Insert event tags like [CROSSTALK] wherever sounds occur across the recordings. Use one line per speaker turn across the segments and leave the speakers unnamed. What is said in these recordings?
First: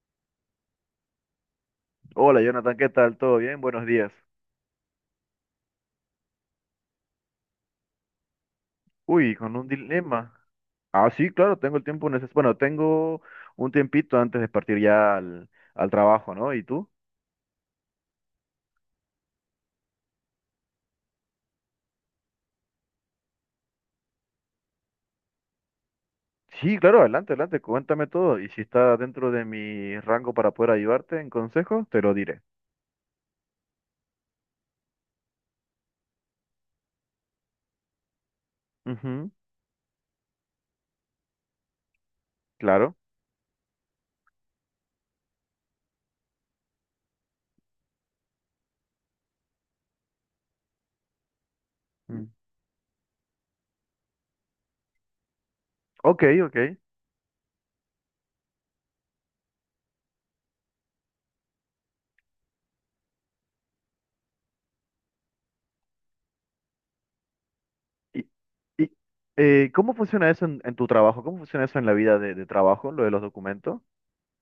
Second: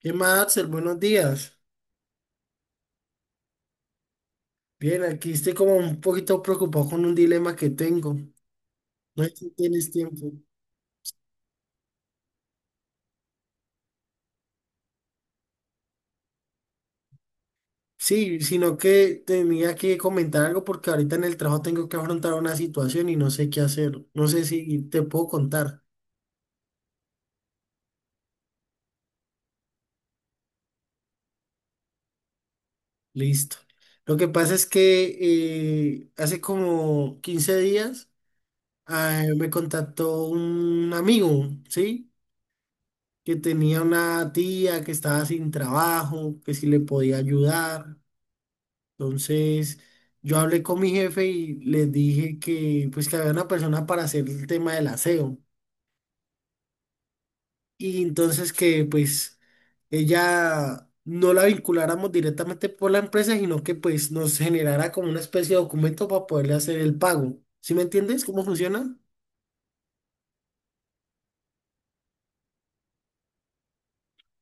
¿Qué más, Axel? Buenos días.
Hola Jonathan, ¿qué tal? ¿Todo bien? Buenos días.
Bien, aquí estoy como un poquito preocupado con un dilema que tengo. No
Uy,
sé si
con un
tienes tiempo.
dilema. Ah, sí, claro, tengo el tiempo necesario. Bueno, tengo un tiempito antes de partir ya al trabajo, ¿no? ¿Y tú?
Sí, sino que tenía que comentar algo porque ahorita en el trabajo tengo que afrontar una situación y no sé qué hacer. No sé si te puedo contar.
Sí, claro, adelante, adelante, cuéntame todo. Y si está dentro de mi rango para poder ayudarte en consejo, te lo diré.
Listo. Lo que pasa es que hace como 15 días
Ujú,
me contactó un amigo, ¿sí?
claro.
Que tenía una tía que estaba sin trabajo, que si le podía ayudar. Entonces, yo hablé con mi jefe y les
Mm.
dije que pues que había una persona para hacer el tema del aseo.
Ok, ok.
Y entonces que pues ella no la vinculáramos directamente por la empresa, sino que pues nos generara como una especie de documento para poderle hacer el pago. ¿Sí me entiendes
¿Y,
cómo
y,
funciona?
cómo funciona eso en tu trabajo? ¿Cómo funciona eso en la vida de trabajo, lo de los documentos?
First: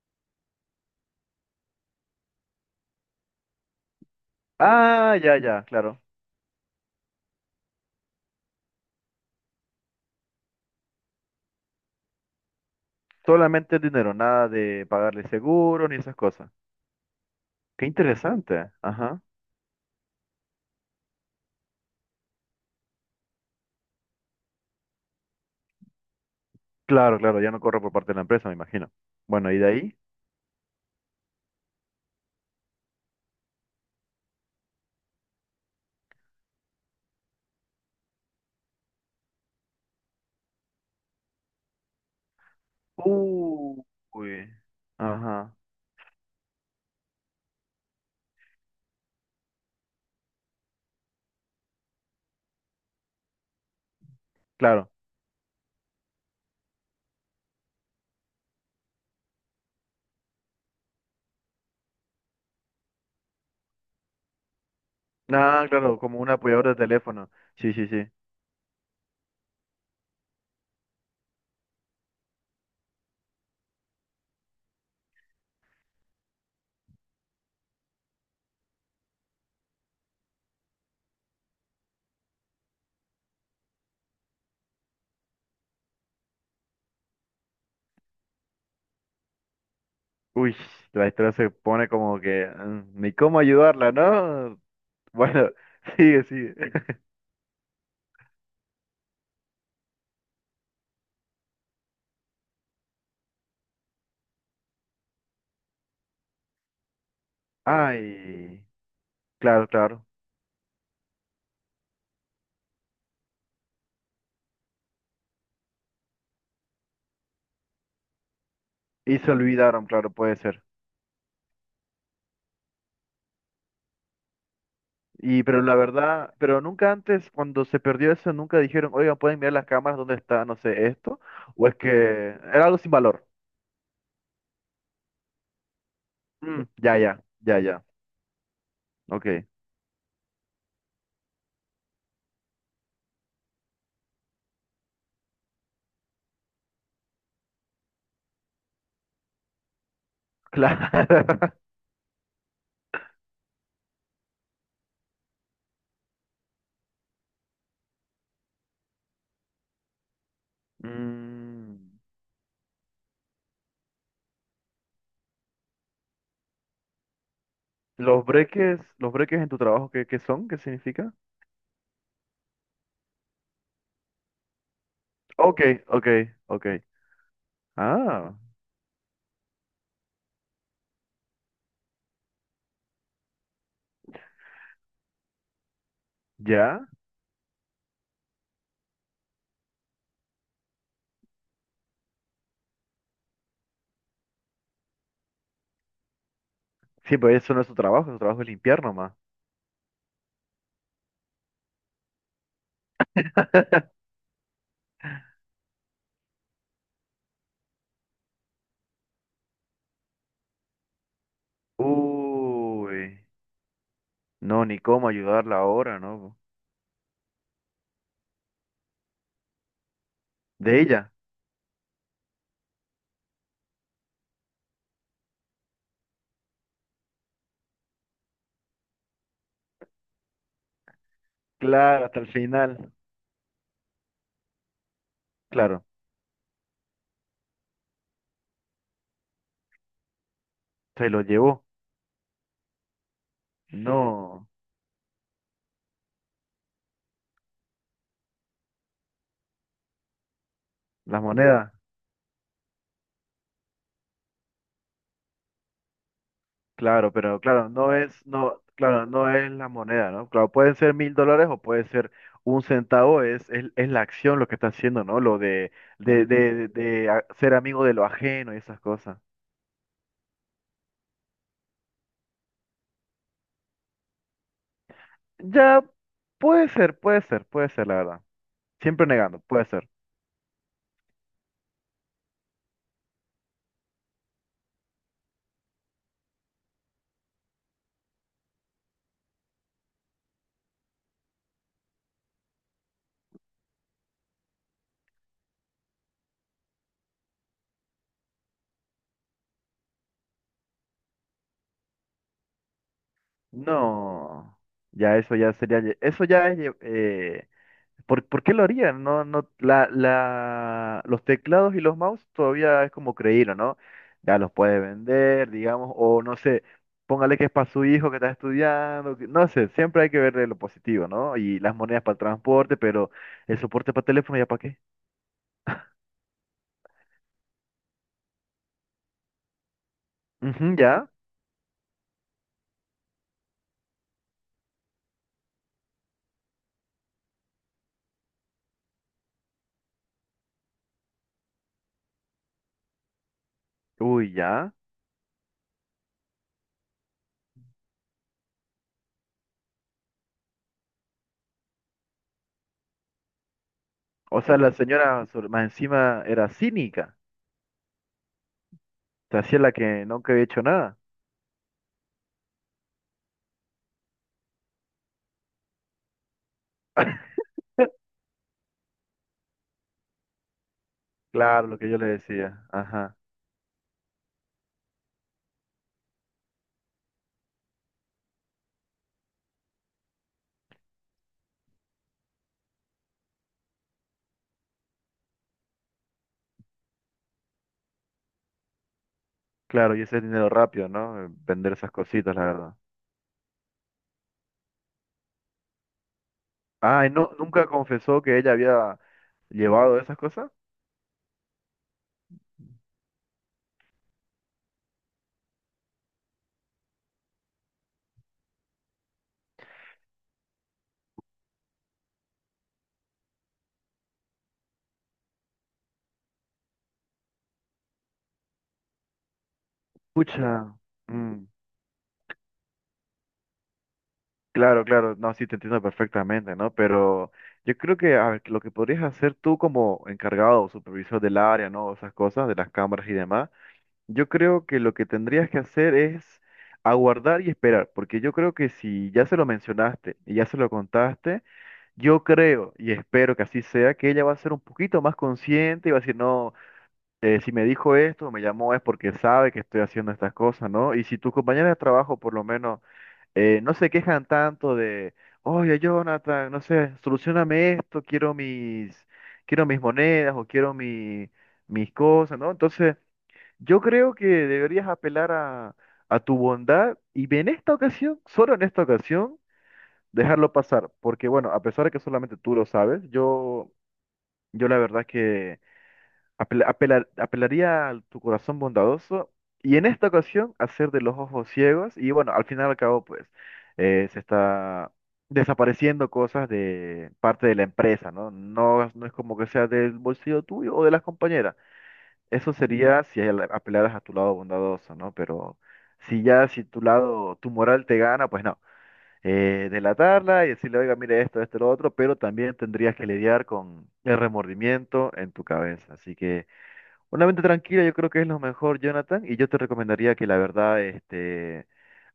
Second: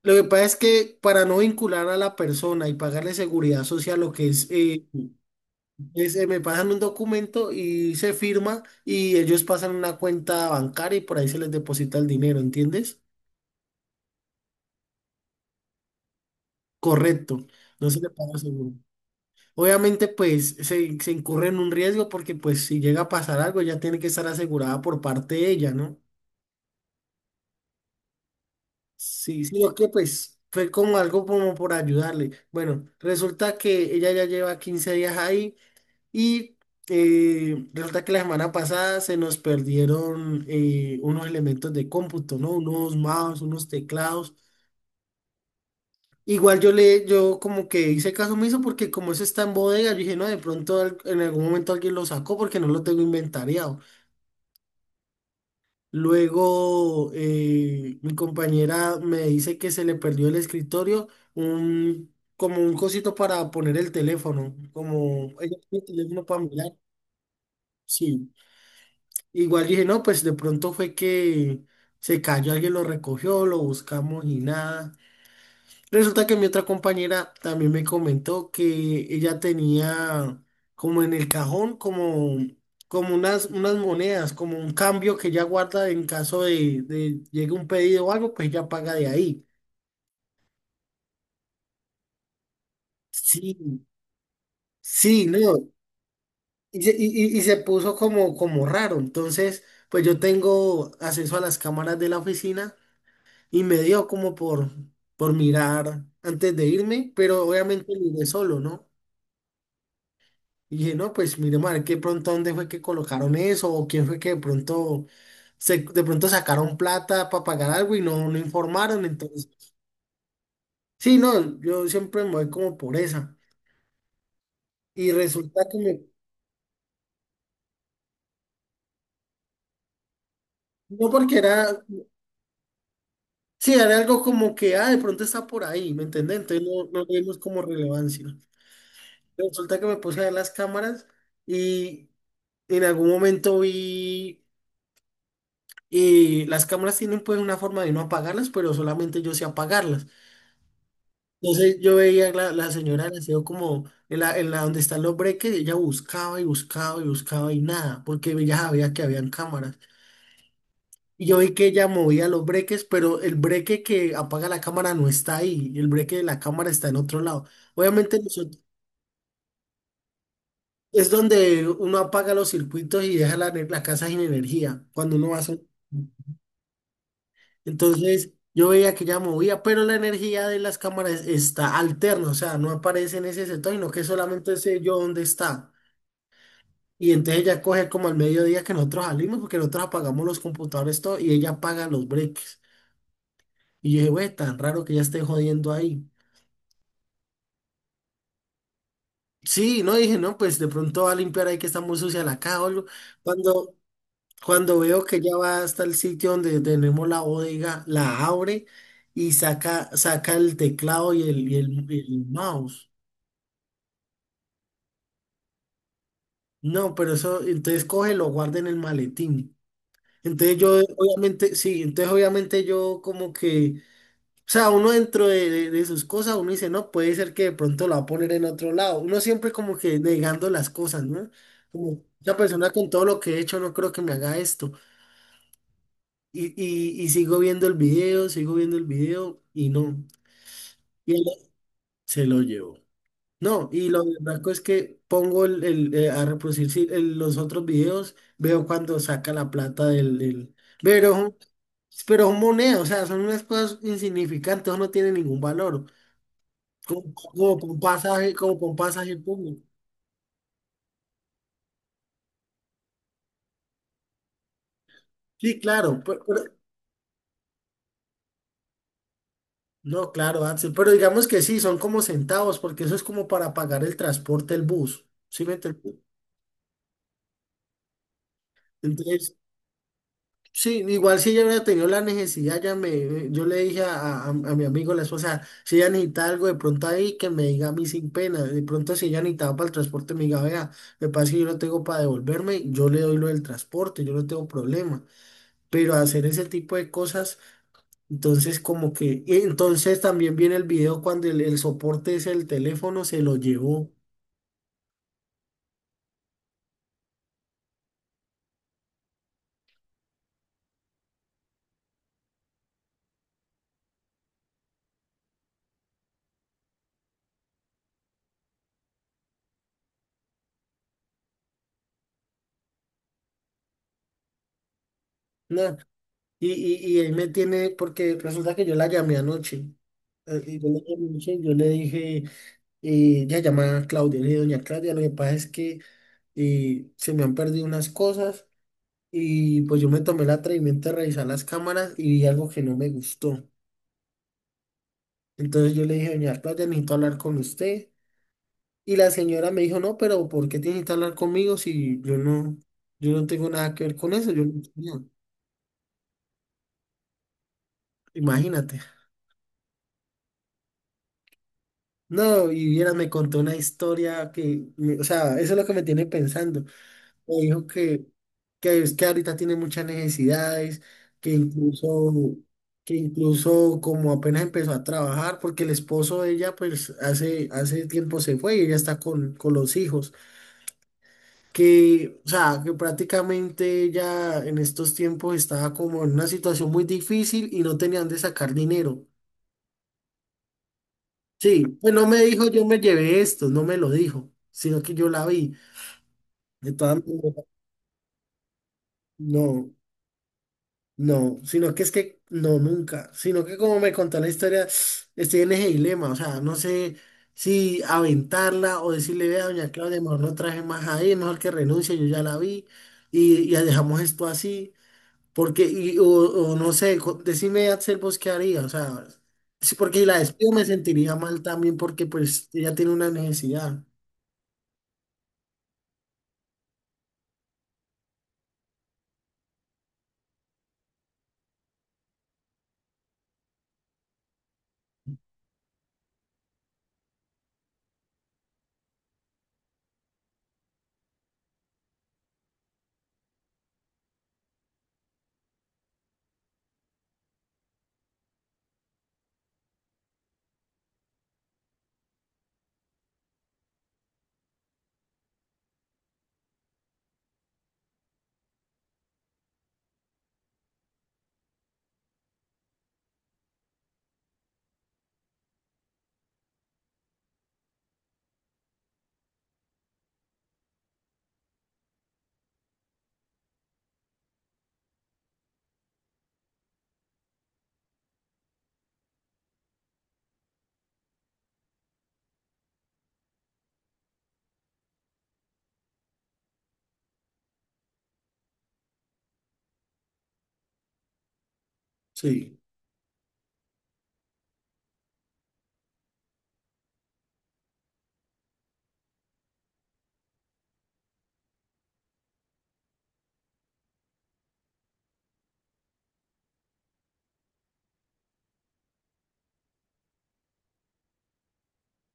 Lo que pasa es que para no vincular a la persona y pagarle seguridad social, lo que es
Ah, ya, ya, claro.
dice, me pasan un documento y se firma y ellos pasan una cuenta bancaria y por ahí se les deposita el dinero, ¿entiendes?
Solamente el dinero, nada de pagarle seguro ni esas cosas.
Correcto,
Qué
no se le paga
interesante.
seguro.
Ajá.
Obviamente, pues se incurre en un riesgo porque pues si llega a pasar algo, ya tiene que estar asegurada por parte de ella, ¿no?
Claro, claro, ya no corre por parte de la empresa, me imagino.
Sí,
Bueno, ¿y
sí,
de
lo que
ahí?
pues fue como algo como por ayudarle. Bueno, resulta que ella ya lleva 15 días ahí. Y resulta que la semana pasada se nos perdieron unos elementos de cómputo, ¿no? Unos mouse, unos
Uy.
teclados.
Ajá.
Igual yo le, yo como que hice caso omiso porque como eso está en bodega, yo dije, no, de pronto en algún momento alguien lo sacó porque no lo tengo inventariado.
Claro.
Luego mi compañera me dice que se le perdió el escritorio, un, como un cosito para poner el teléfono, como ella
Ah,
tiene el
claro, como
teléfono
un
para
apoyador
mirar.
de teléfono. Sí, sí, sí.
Sí. Igual dije, no, pues de pronto fue que se cayó, alguien lo recogió, lo buscamos y nada. Resulta que mi otra compañera también me comentó que ella tenía como en el cajón, como, como unas, unas monedas, como un cambio que ella guarda en caso de llegue un pedido o algo, pues ella paga de ahí.
Uy, la historia se pone como que ni cómo
Sí,
ayudarla, ¿no?
sí,
Bueno,
no.
[LAUGHS] sigue, sigue.
Y,
[LAUGHS]
y, y se puso como, como raro. Entonces, pues yo tengo acceso a las cámaras de la oficina. Y me dio como por mirar antes de irme, pero obviamente miré solo,
Ay,
¿no?
claro, claro.
Y dije, no, pues miremos a ver qué pronto dónde fue que colocaron eso o quién fue que de pronto, se, de pronto sacaron plata para pagar algo y no, no informaron.
Y se
Entonces,
olvidaron, claro, puede ser.
sí, no, yo siempre me voy como por esa. Y
Y
resulta
pero la
que me,
verdad, pero nunca antes, cuando se perdió eso, nunca dijeron, oigan, ¿pueden mirar las cámaras dónde está, no sé,
no
esto?
porque
¿O es
era,
que era algo sin valor?
sí, era algo como que, ah, de pronto está por ahí, ¿me entendés?
Mm,
Entonces no,
ya,
no le
ya,
dimos
ya,
como
ya.
relevancia.
Ok,
Resulta que me puse a ver las cámaras y en algún momento vi y las cámaras tienen pues una forma de no apagarlas, pero solamente yo sé apagarlas.
claro. [LAUGHS]
Entonces yo veía la, la señora del aseo como en la donde están los breques, ella buscaba y buscaba y buscaba y nada, porque ella sabía que habían cámaras. Y yo vi que
Mm,
ella movía los breques, pero el breque que apaga la cámara no está ahí, el breque de la cámara está en otro lado. Obviamente
los
nosotros-
breques, los breques en tu trabajo, ¿qué son? ¿Qué
es
significa?
donde uno apaga los circuitos y deja la, la casa sin energía, cuando uno va a hacer...
Ok, ok, ok.
Entonces
Ah,
yo veía que ya movía, pero la energía de las cámaras está alterna, o sea, no aparece en ese sector, sino que solamente sé yo dónde está.
ya.
Y entonces ella coge como al mediodía que nosotros salimos, porque nosotros apagamos los computadores todo y ella apaga los breaks. Y yo dije, güey, tan raro que ya esté jodiendo ahí.
Sí, pero eso no es tu trabajo es limpiar nomás.
Sí, no dije, no, pues de pronto va a limpiar ahí que está muy sucia la caja o algo. Cuando,
[LAUGHS]
cuando veo que ya va hasta el sitio donde tenemos la bodega, la abre y saca, saca el teclado y el, y el, y el mouse.
Uy, no, ni cómo ayudarla ahora, ¿no?
No, pero eso, entonces cógelo, guarda en el maletín. Entonces yo,
De ella,
obviamente, sí, entonces obviamente yo como que, o sea, uno dentro de, de sus cosas, uno dice, no, puede ser que de pronto lo va a poner en otro lado. Uno siempre como que negando las cosas, ¿no? Como,
claro, hasta el
esa persona con
final,
todo lo que he hecho no creo que me haga esto.
claro,
Y sigo viendo el video, sigo viendo el video y no.
se
Y él
lo llevó.
se lo llevó. No, y lo
No,
blanco es que pongo el, a reproducir sí, los otros videos, veo cuando saca la plata del, del- Pero,
las
son-
monedas.
pero son monedas, o sea, son unas cosas insignificantes, eso no tiene ningún valor. Como,
Claro, pero
como
claro,
por un
no es,
pasaje, como
no,
por un
claro,
pasaje
no es
público.
la moneda, ¿no? Claro, pueden ser $1.000 o puede ser un centavo, es la acción lo que está haciendo, ¿no? Lo
Sí,
de,
claro,
de,
pero-
de, de, de a- ser amigo de lo ajeno y esas cosas.
no, claro, Axel, pero digamos que sí, son como centavos, porque eso es como para pagar el transporte, el bus, ¿sí me
Ya,
entiendes?
puede ser, puede ser, puede ser, la verdad. Siempre
Entonces,
negando, puede ser.
sí, igual si ella hubiera tenido la necesidad, ya me, yo le dije a, a mi amigo, la esposa, si ella necesita algo de pronto ahí, que me diga a mí sin pena. De pronto si ella necesitaba para el transporte, me diga, vea, me parece que yo no tengo para devolverme, yo le doy lo del transporte, yo no tengo problema. Pero hacer ese tipo de cosas, entonces como que, y entonces también viene el video cuando el soporte es el teléfono, se lo llevó.
No, ya eso ya sería, eso ya es. ¿Por qué lo harían? No, no, los teclados y los mouse todavía es como creído, ¿no? Ya los puede vender, digamos, o no sé, póngale que es para su hijo que está estudiando, no sé, siempre hay que ver lo positivo, ¿no? Y las monedas para el transporte, pero el soporte para teléfono, ¿ya para qué?
Nah, y, y ahí me tiene, porque resulta que yo la llamé anoche. Yo
Ujú,
la llamé
ya,
anoche y yo le dije... ella se llama Claudia, le dije, doña Claudia, lo que pasa es que se me han perdido unas cosas y pues yo me tomé el atrevimiento de revisar las cámaras y vi algo que no me gustó.
uy, ya.
Entonces yo le dije, doña Claudia, necesito hablar con usted. Y la señora me dijo, no, pero ¿por qué tiene que hablar conmigo si yo no, yo no tengo nada que ver con eso?
O
Yo,
sea, la
no,
señora más encima era cínica,
imagínate.
se hacía la que nunca había hecho nada.
No, y viera, me contó una historia que, me- o sea, eso es lo que me tiene pensando. Me dijo que es que ahorita tiene muchas necesidades, que
Claro, lo que yo le
incluso,
decía,
que
ajá.
incluso como apenas empezó a trabajar, porque el esposo de ella pues hace, hace tiempo se fue y ella está con los hijos, que, o sea, que prácticamente ella en estos tiempos estaba como en una situación muy difícil y no tenían de sacar dinero.
Claro, y ese es dinero rápido, ¿no?
Sí,
Vender esas
pues no me
cositas, la
dijo yo
verdad.
me llevé esto, no me lo dijo, sino que yo la vi. De todas
Ay, no,
maneras,
nunca confesó que ella había
no.
llevado esas cosas.
No, sino que es que no, nunca, sino que como me contó la historia, estoy en ese dilema, o sea, no sé si aventarla o decirle, vea, doña Claudia, mejor no traje más ahí, mejor que renuncie, yo ya la vi y ya dejamos esto así, porque, y, o no sé, co- decime, Axel, vos qué haría, o sea, sí, porque si la despido me
Pucha.
sentiría mal
mm,
también porque pues ella tiene una necesidad,
claro, claro, no, sí te entiendo perfectamente, ¿no? Pero yo creo que a ver, lo que podrías hacer tú como encargado o supervisor del área, ¿no? Esas cosas, de las cámaras y demás, yo creo que lo que tendrías que hacer es aguardar y esperar, porque yo creo que si ya se lo mencionaste y ya se lo contaste, yo creo y espero que así sea, que ella va a ser un poquito más consciente y va a decir, no. Si me dijo esto, me llamó es porque sabe que estoy haciendo estas cosas, ¿no? Y si tus compañeros de trabajo por lo menos no se quejan tanto de, oye, Jonathan, no sé, solucioname esto, quiero mis monedas o quiero mis cosas, ¿no? Entonces, yo creo que deberías apelar a tu bondad y en esta ocasión, solo en esta ocasión, dejarlo pasar, porque bueno, a pesar de que solamente tú lo sabes, yo la verdad que... Apelaría a tu corazón bondadoso y en esta ocasión hacer de los ojos ciegos y bueno, al final y al cabo pues se está desapareciendo cosas de parte de la empresa, ¿no? No, no es como que sea del bolsillo tuyo o de las compañeras. Eso
sí.
sería si apelaras a tu lado bondadoso, ¿no? Pero si ya si tu lado, tu moral te gana, pues no. Delatarla y decirle, oiga, mire esto, esto, lo otro, pero también tendrías que lidiar con el remordimiento en tu cabeza. Así que... Una mente tranquila yo creo que es lo mejor, Jonathan, y yo te recomendaría que la verdad,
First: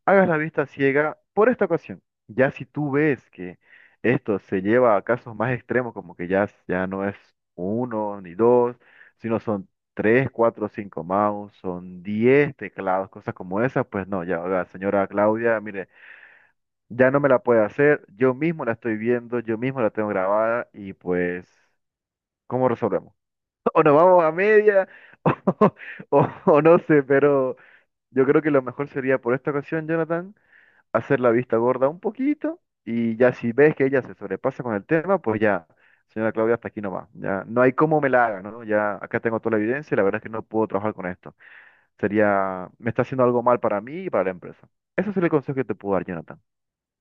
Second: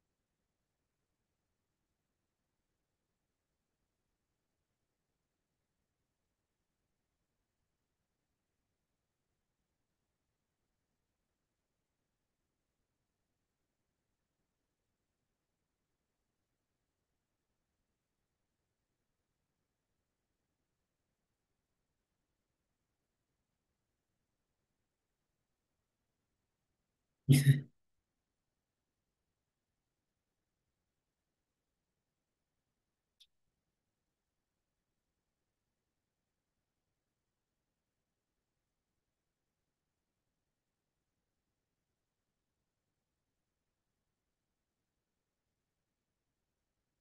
hagas la vista ciega por esta ocasión. Ya si tú ves que esto se lleva a casos más extremos, como que ya no es uno ni dos, sino son tres, cuatro, cinco mouse, son 10 teclados, cosas como esas, pues no, ya, oiga, señora Claudia, mire, ya no me la puede hacer, yo mismo la estoy viendo, yo mismo la tengo grabada y pues, ¿cómo resolvemos? O nos vamos a media, [LAUGHS] o no sé, pero yo creo que lo mejor sería por esta ocasión, Jonathan, hacer la vista gorda un poquito y ya si ves que ella se sobrepasa con el tema, pues ya, señora Claudia, hasta aquí nomás. Ya no hay cómo me la haga, ¿no? Ya acá tengo toda la evidencia y la verdad es que no puedo trabajar con esto. Sería, me está haciendo algo mal para mí y para la empresa. Ese es el consejo que te puedo dar, Jonathan.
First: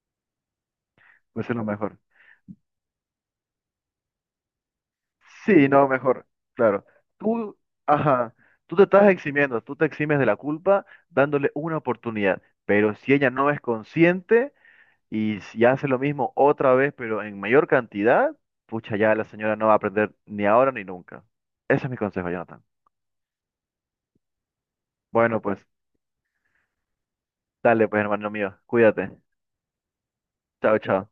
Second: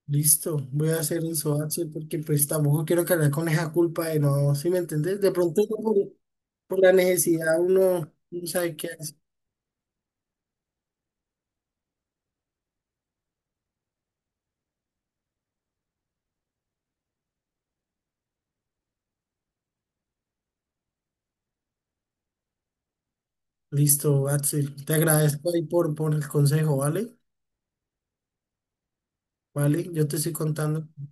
Listo, voy a hacer
Pues
eso,
es lo
Axel,
mejor.
porque pues tampoco quiero cargar con esa culpa de no, ¿sí me entendés? De pronto
Sí, no, mejor,
por
claro.
la necesidad
Tú,
uno
ajá,
no sabe
tú te
qué
estás
hacer.
eximiendo, tú te eximes de la culpa dándole una oportunidad, pero si ella no es consciente y si hace lo mismo otra vez, pero en mayor cantidad, pucha, ya la señora no va a aprender ni ahora ni nunca. Ese es mi consejo, Jonathan.
Listo, Axel, te
Bueno,
agradezco ahí
pues,
por el consejo, ¿vale?
dale, pues, hermano mío, cuídate.
Vale, yo te estoy
Chao,
contando.
chao.